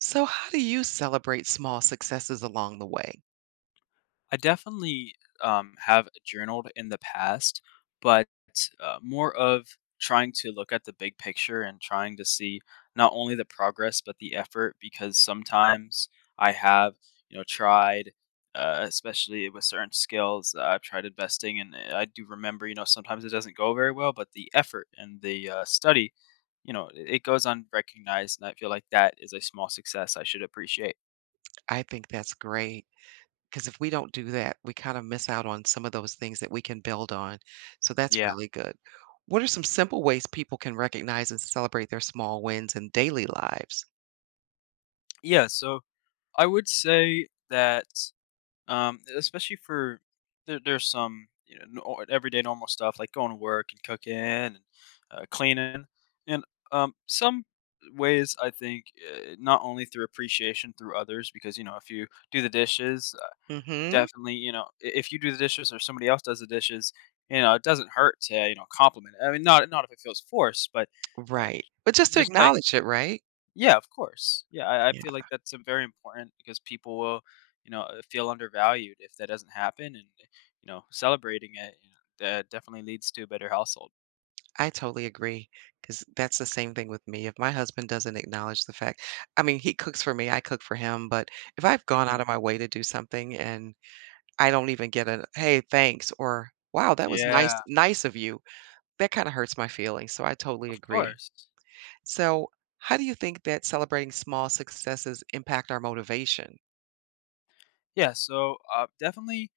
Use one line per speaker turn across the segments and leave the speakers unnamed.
So, how do you celebrate small successes along the way?
I definitely have journaled in the past, but more of trying to look at the big picture and trying to see not only the progress, but the effort, because sometimes I have, tried, especially with certain skills. I've tried investing, and I do remember, sometimes it doesn't go very well, but the effort and the study, it goes unrecognized, and I feel like that is a small success I should appreciate.
I think that's great because if we don't do that, we kind of miss out on some of those things that we can build on. So, that's
Yeah.
really good. What are some simple ways people can recognize and celebrate their small wins in daily lives?
Yeah, so I would say that, especially there's some everyday normal stuff like going to work and cooking and cleaning, and some ways I think not only through appreciation through others, because if you do the dishes,
hmm
definitely, if you do the dishes or somebody else does the dishes, it doesn't hurt to compliment. I mean, not if it feels forced, but uh,
Right. But just to
just like,
acknowledge it, right?
yeah, of course. Yeah, I
Yeah,
feel like that's very important because people will, feel undervalued if that doesn't happen, and celebrating it, that definitely leads to a better household.
I totally agree because that's the same thing with me. If my husband doesn't acknowledge the fact, I mean, he cooks for me, I cook for him, but if I've gone
Mhm.
out of my way to do something and I don't even get a, "Hey, thanks," or, "Wow, that was nice
Yeah,
nice of you." That kinda hurts my feelings, so I totally
of
agree.
course.
So, how do you think that celebrating small successes impact our motivation?
Yeah, so definitely,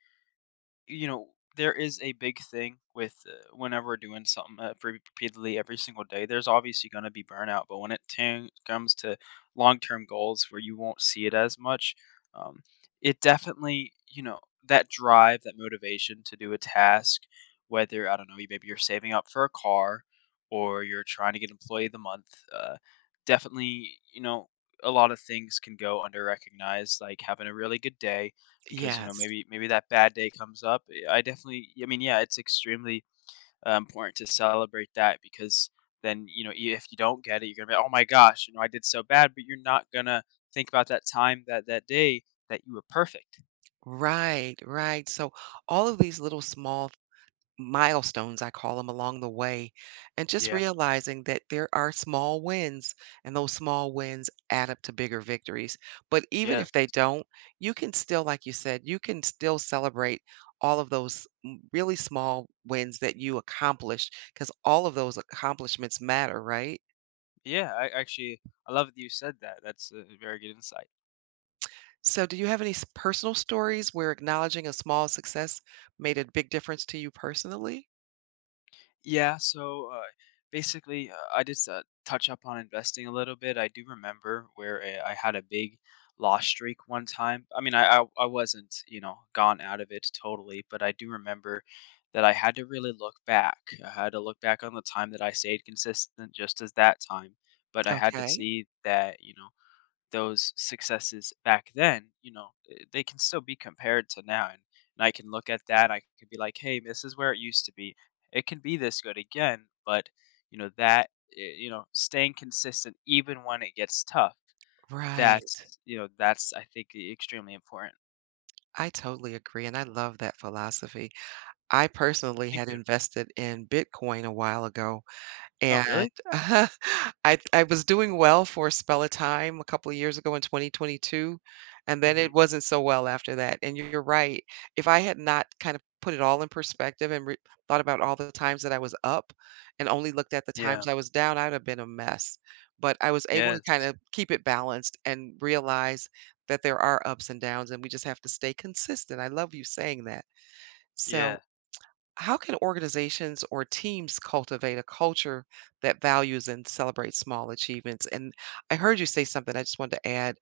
you know, there is a big thing with whenever we're doing something repeatedly every single day. There's obviously going to be burnout, but when it comes to long-term goals where you won't see it as much, um, it definitely, that drive, that motivation to do a task, whether, I don't know, you maybe you're saving up for a car or you're trying to get employee of the month. uh, Definitely, a lot of things can go under recognized, like having a really good day, because,
Yes.
maybe that bad day comes up. I definitely, I mean, yeah, it's extremely, important to celebrate that, because then, you know, e if you don't get it, you're gonna be, "Oh my gosh, I did so bad," but you're not gonna think about that time, that day that you were perfect.
Right, right. So all of these little small milestones, I call them, along the way, and just
Yeah.
realizing that there are small wins, and those small wins add up to bigger victories. But even
Yeah.
if they don't, you can still, like you said, you can still celebrate all of those really small wins that you accomplished because all of those accomplishments matter, right?
Yeah, I love that you said that. That's a very good insight.
So, do you have any personal stories where acknowledging a small success made a big difference to you personally?
Yeah, so basically, I just touch up on investing a little bit. I do remember where I had a big loss streak one time. I mean, I wasn't, gone out of it totally, but I do remember that I had to really look back. I had to look back on the time that I stayed consistent, just as that time. But I had to
Okay.
see that, those successes back then, they can still be compared to now, and I can look at that. I could be like, "Hey, this is where it used to be. It can be this good again," but, you know, that, eh, you know, staying consistent even when it gets tough,
Right.
that's, I think, e extremely important.
I totally agree. And I love that philosophy. I personally
Thank
had
you.
invested in Bitcoin a while ago,
Oh,
and
really?
I was doing well for a spell of time a couple of years ago in 2022, and then
Mhm.
it wasn't so well after that. And you're right. If I had not kind of put it all in perspective and thought about all the times that I was up and only looked at the
Yeah.
times I was down, I'd have been a mess. But I was able to
Yes.
kind of keep it balanced and realize that there are ups and downs, and we just have to stay consistent. I love you saying that. So
Yeah.
how can organizations or teams cultivate a culture that values and celebrates small achievements? And I heard you say something I just wanted to add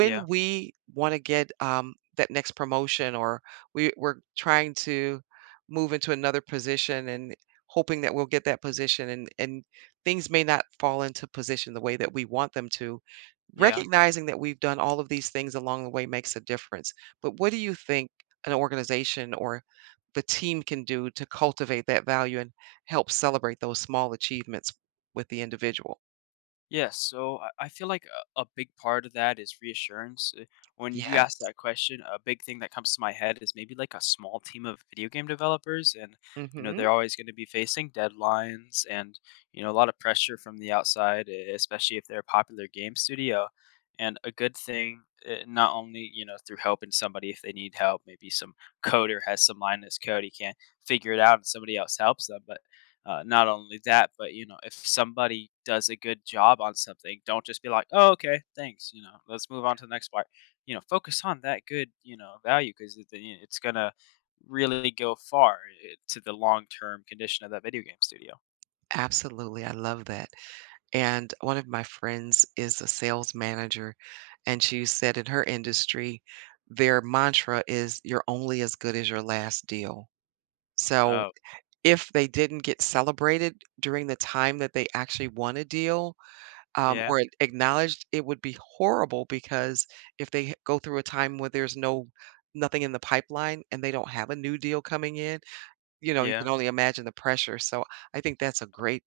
Yeah.
we want to get that next promotion or we're trying to move into another position and hoping that we'll get that position and things may not fall into position the way that we want them to,
Yeah.
recognizing that we've done all of these things along the way makes a difference. But what do you think an organization or the team can do to cultivate that value and help celebrate those small achievements with the individual?
Yeah, so I feel like a big part of that is reassurance. When you
Yes.
ask that question, a big thing that comes to my head is maybe like a small team of video game developers, and
Hmm.
they're always going to be facing deadlines and a lot of pressure from the outside, especially if they're a popular game studio. And a good thing, not only through helping somebody if they need help. Maybe some coder has some line in his code he can't figure it out, and somebody else helps them. But not only that, but, if somebody does a good job on something, don't just be like, "Oh, okay, thanks." You know, let's move on to the next part. You know, focus on that good, value, because it's gonna really go far, to the long term condition of that video game studio.
Absolutely, I love that. And one of my friends is a sales manager, and she said in her industry, their mantra is you're only as good as your last deal. So
Oh,
if they didn't get celebrated during the time that they actually won a deal,
yeah,
or acknowledged, it would be horrible because if they go through a time where there's no nothing in the pipeline and they don't have a new deal coming in, you know, you
yeah,
can only imagine the pressure. So I think that's a great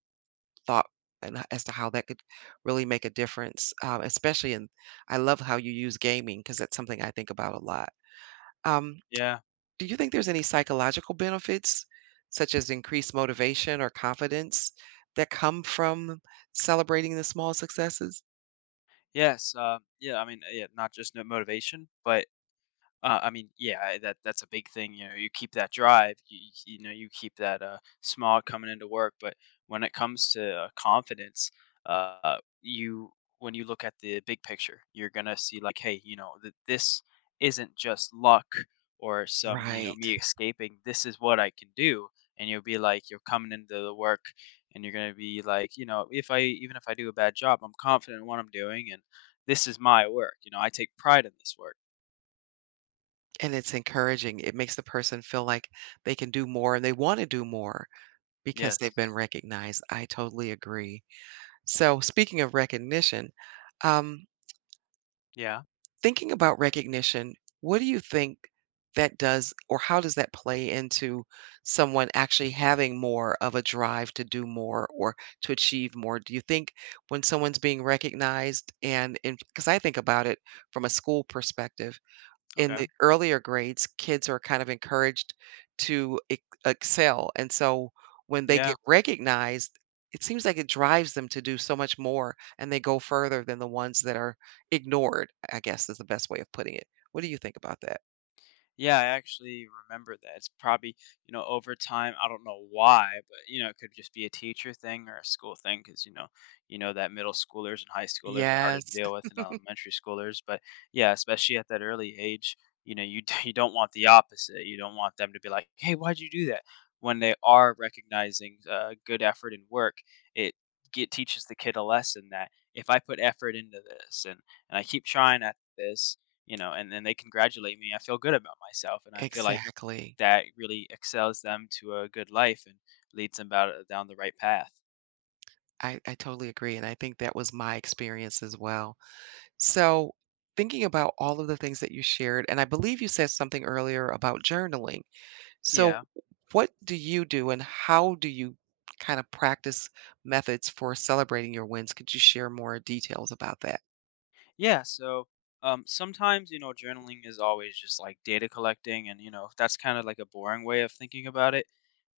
thought and as to how that could really make a difference, especially in. I love how you use gaming because that's something I think about a lot. Um,
yeah,
do you think there's any psychological benefits, such as increased motivation or confidence, that come from celebrating the small successes?
yes, yeah. I mean, yeah, not just no motivation, but I mean, yeah, that's a big thing. You know, you keep that drive. You keep that smog coming into work. But when it comes to confidence, you when you look at the big picture, you're gonna see like, hey, that this isn't just luck or some,
Right.
me escaping. This is what I can do, and you'll be like, you're coming into the work, and you're gonna be like, if I even if I do a bad job, I'm confident in what I'm doing, and this is my work. You know, I take pride in this work.
And it's encouraging. It makes the person feel like they can do more and they want to do more because they've been
Yes.
recognized. I totally agree. So, speaking of recognition, um,
Yeah.
thinking about recognition, what do you think that does or how does that play into someone actually having more of a drive to do more or to achieve more? Do you think when someone's being recognized, and because I think about it from a school perspective, in
Okay.
the earlier grades, kids are kind of encouraged to ex excel, and so when they
Yeah.
get recognized, it seems like it drives them to do so much more, and they go further than the ones that are ignored, I guess is the best way of putting it. What do you think about that?
Yeah. I actually remember that. It's probably, over time. I don't know why, but, it could just be a teacher thing or a school thing, because, you know that middle schoolers and high schoolers are harder to
Yes,
deal with than elementary schoolers. But yeah, especially at that early age, you don't want the opposite. You don't want them to be like, hey, why'd you do that? When they are recognizing good effort and work, it teaches the kid a lesson that if I put effort into this and, I keep trying at this, and then they congratulate me, I feel good about myself, and I feel like
exactly.
that really excels them to a good life and leads them about down the right path.
I totally agree. And I think that was my experience as well. So, thinking about all of the things that you shared, and I believe you said something earlier about journaling. So,
Yeah.
what do you do and how do you kind of practice methods for celebrating your wins? Could you share more details about that?
Yeah. So, sometimes, journaling is always just like data collecting. And, that's kind of like a boring way of thinking about it.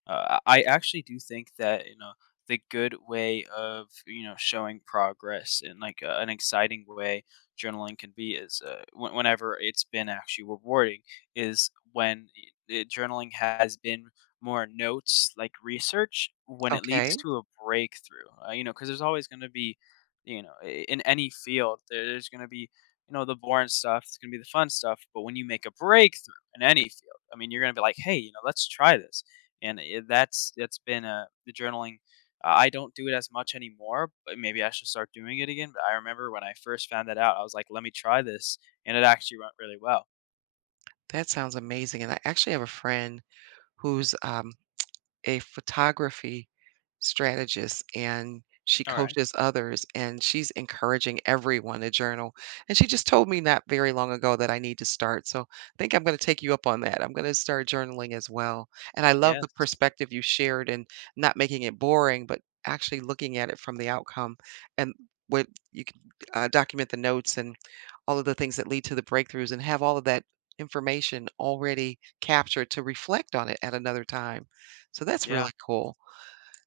I actually do think that, the good way of, showing progress, and like, an exciting way journaling can be is, whenever it's been actually rewarding, is when journaling has been more notes, like research, when it leads
Okay,
to a breakthrough. Because there's always going to be, in any field, there's going to be, the boring stuff, it's going to be the fun stuff. But when you make a breakthrough in any field, I mean, you're going to be like, hey, let's try this. And it, that's been a the journaling. I don't do it as much anymore, but maybe I should start doing it again. But I remember when I first found that out, I was like, "Let me try this," and it actually went really well.
that sounds amazing. And I actually have a friend who's a photography strategist and she
All right.
coaches others and she's encouraging everyone to journal. And she just told me not very long ago that I need to start. So I think I'm going to take you up on that. I'm going to start journaling as well. And I love the
Yes.
perspective you shared and not making it boring, but actually looking at it from the outcome and what you can document, the notes and all of the things that lead to the breakthroughs, and have all of that information already captured to reflect on it at another time. So that's
Yeah.
really cool.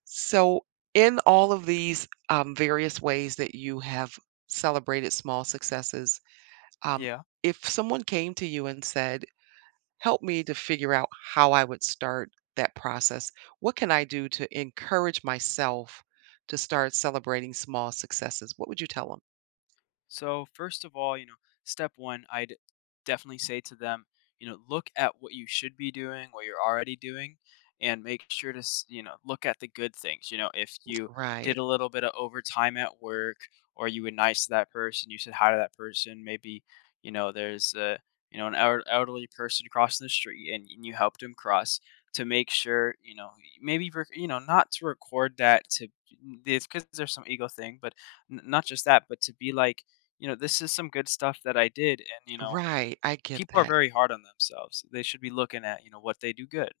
So, in all of these various ways that you have celebrated small successes, um,
Yeah.
if someone came to you and said, "Help me to figure out how I would start that process, what can I do to encourage myself to start celebrating small successes?" What would you tell them?
So, first of all, step one, I'd definitely say to them, look at what you should be doing, what you're already doing, and make sure to, look at the good things. You know, if you did
Right,
a little bit of overtime at work, or you were nice to that person, you said hi to that person, maybe, there's an elderly person crossing the street, and you helped him cross, to make sure, maybe, not to record that to, because there's some ego thing, but not just that, but to be like, this is some good stuff that I did. And,
right. I get
people are
that.
very hard on themselves. They should be looking at, what they do good.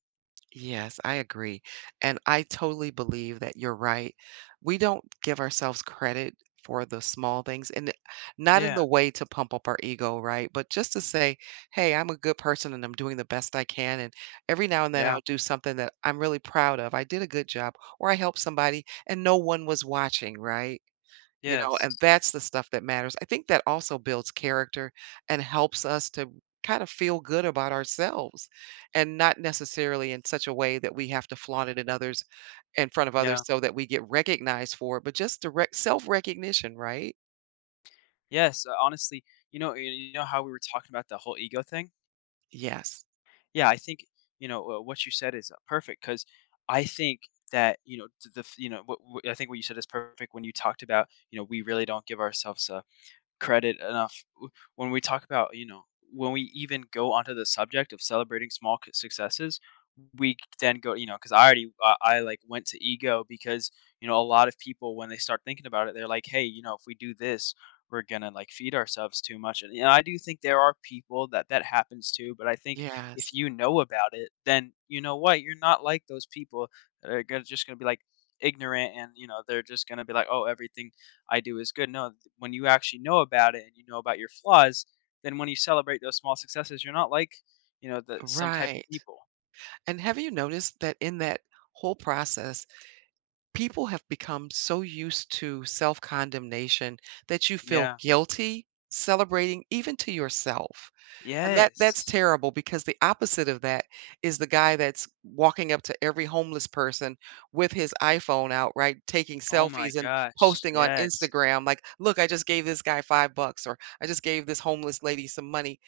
Yes, I agree. And I totally believe that you're right. We don't give ourselves credit for the small things not in
Yeah.
the way to pump up our ego, right? But just to say, hey, I'm a good person and I'm doing the best I can. And every now and then
Yeah.
I'll do something that I'm really proud of. I did a good job or I helped somebody and no one was watching, right? You know,
Yes.
and that's the stuff that matters. I think that also builds character and helps us to kind of feel good about ourselves and not necessarily in such a way that we have to flaunt it in others, in front of
Yeah.
others, so that we get recognized for it, but just direct self-recognition, right?
Yes. Honestly, you know how we were talking about the whole ego thing?
Yes.
Yeah. I think, what you said is perfect, because I think that, you know, th- the, f- you know, I think what you said is perfect when you talked about, we really don't give ourselves a credit enough, when we talk about, when we even go onto the subject of celebrating small successes, we then go, because I like went to ego, because a lot of people, when they start thinking about it, they're like, hey, if we do this, we're gonna like feed ourselves too much, and, I do think there are people that that happens to, but I think if
Yes.
you know about it, then you know what, you're not like those people that are just gonna be like ignorant, and they're just gonna be like, oh, everything I do is good. No, when you actually know about it and you know about your flaws, then when you celebrate those small successes, you're not like, the some type of
Right.
people.
And have you noticed that in that whole process, people have become so used to self-condemnation that you feel
Yeah.
guilty celebrating even to yourself? And that that's
Yes.
terrible because the opposite of that is the guy that's walking up to every homeless person with his iPhone out, right, taking
Oh my
selfies and
gosh.
posting on
Yes.
Instagram like, "Look, I just gave this guy 5 bucks," or "I just gave this homeless lady some money."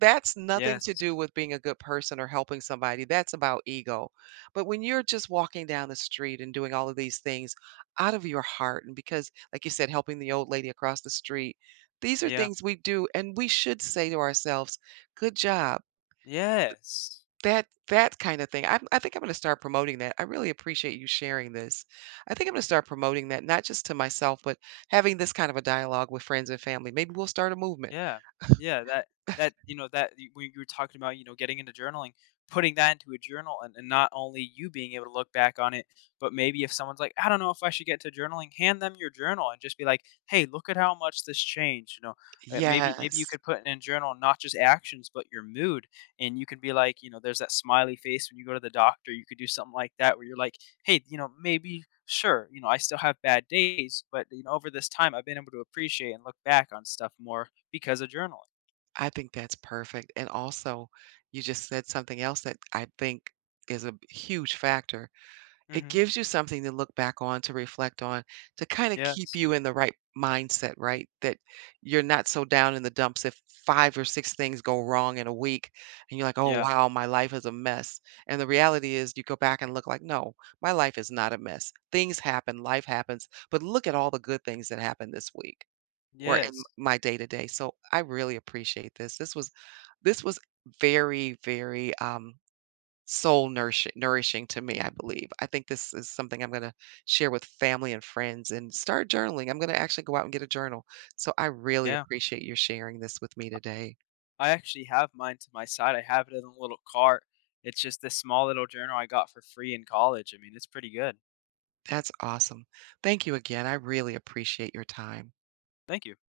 That's nothing to
Yes.
do with being a good person or helping somebody. That's about ego. But when you're just walking down the street and doing all of these things out of your heart, and because, like you said, helping the old lady across the street, these are
Yeah.
things we do, and we should say to ourselves, "Good job."
Yes.
That that kind of thing. I think I'm going to start promoting that. I really appreciate you sharing this. I think I'm going to start promoting that, not just to myself, but having this kind of a dialogue with friends and family. Maybe we'll start a movement.
Yeah. Yeah, that that, you know, that y when you were talking about, getting into journaling, putting that into a journal, and not only you being able to look back on it, but maybe if someone's like, "I don't know if I should get to journaling," hand them your journal and just be like, "Hey, look at how much this changed," you know? Maybe you
Yes,
could put in a journal not just actions, but your mood, and you can be like, there's that smiley face when you go to the doctor, you could do something like that where you're like, "Hey, maybe sure, I still have bad days, but, over this time, I've been able to appreciate and look back on stuff more," because of journaling.
I think that's perfect, and also, you just said something else that I think is a huge factor. It
Mm-hmm.
gives you something to look back on, to reflect on, to kinda keep
Yes.
you in the right mindset, right? That you're not so down in the dumps if 5 or 6 things go wrong in a week, and you're like, "Oh,
Yeah.
wow, my life is a mess." And the reality is you go back and look like, "No, my life is not a mess. Things happen, life happens, but look at all the good things that happened this week or in
Yes.
my day to day." So, I really appreciate this. This was this was very, very, soul nourishing to me, I believe. I think this is something I'm gonna share with family and friends and start journaling. I'm gonna actually go out and get a journal. So I really
Yeah.
appreciate your sharing this with me today.
I actually have mine to my side. I have it in a little cart. It's just this small little journal I got for free in college. I mean, it's pretty good.
That's awesome. Thank you again. I really appreciate your time.
Thank you.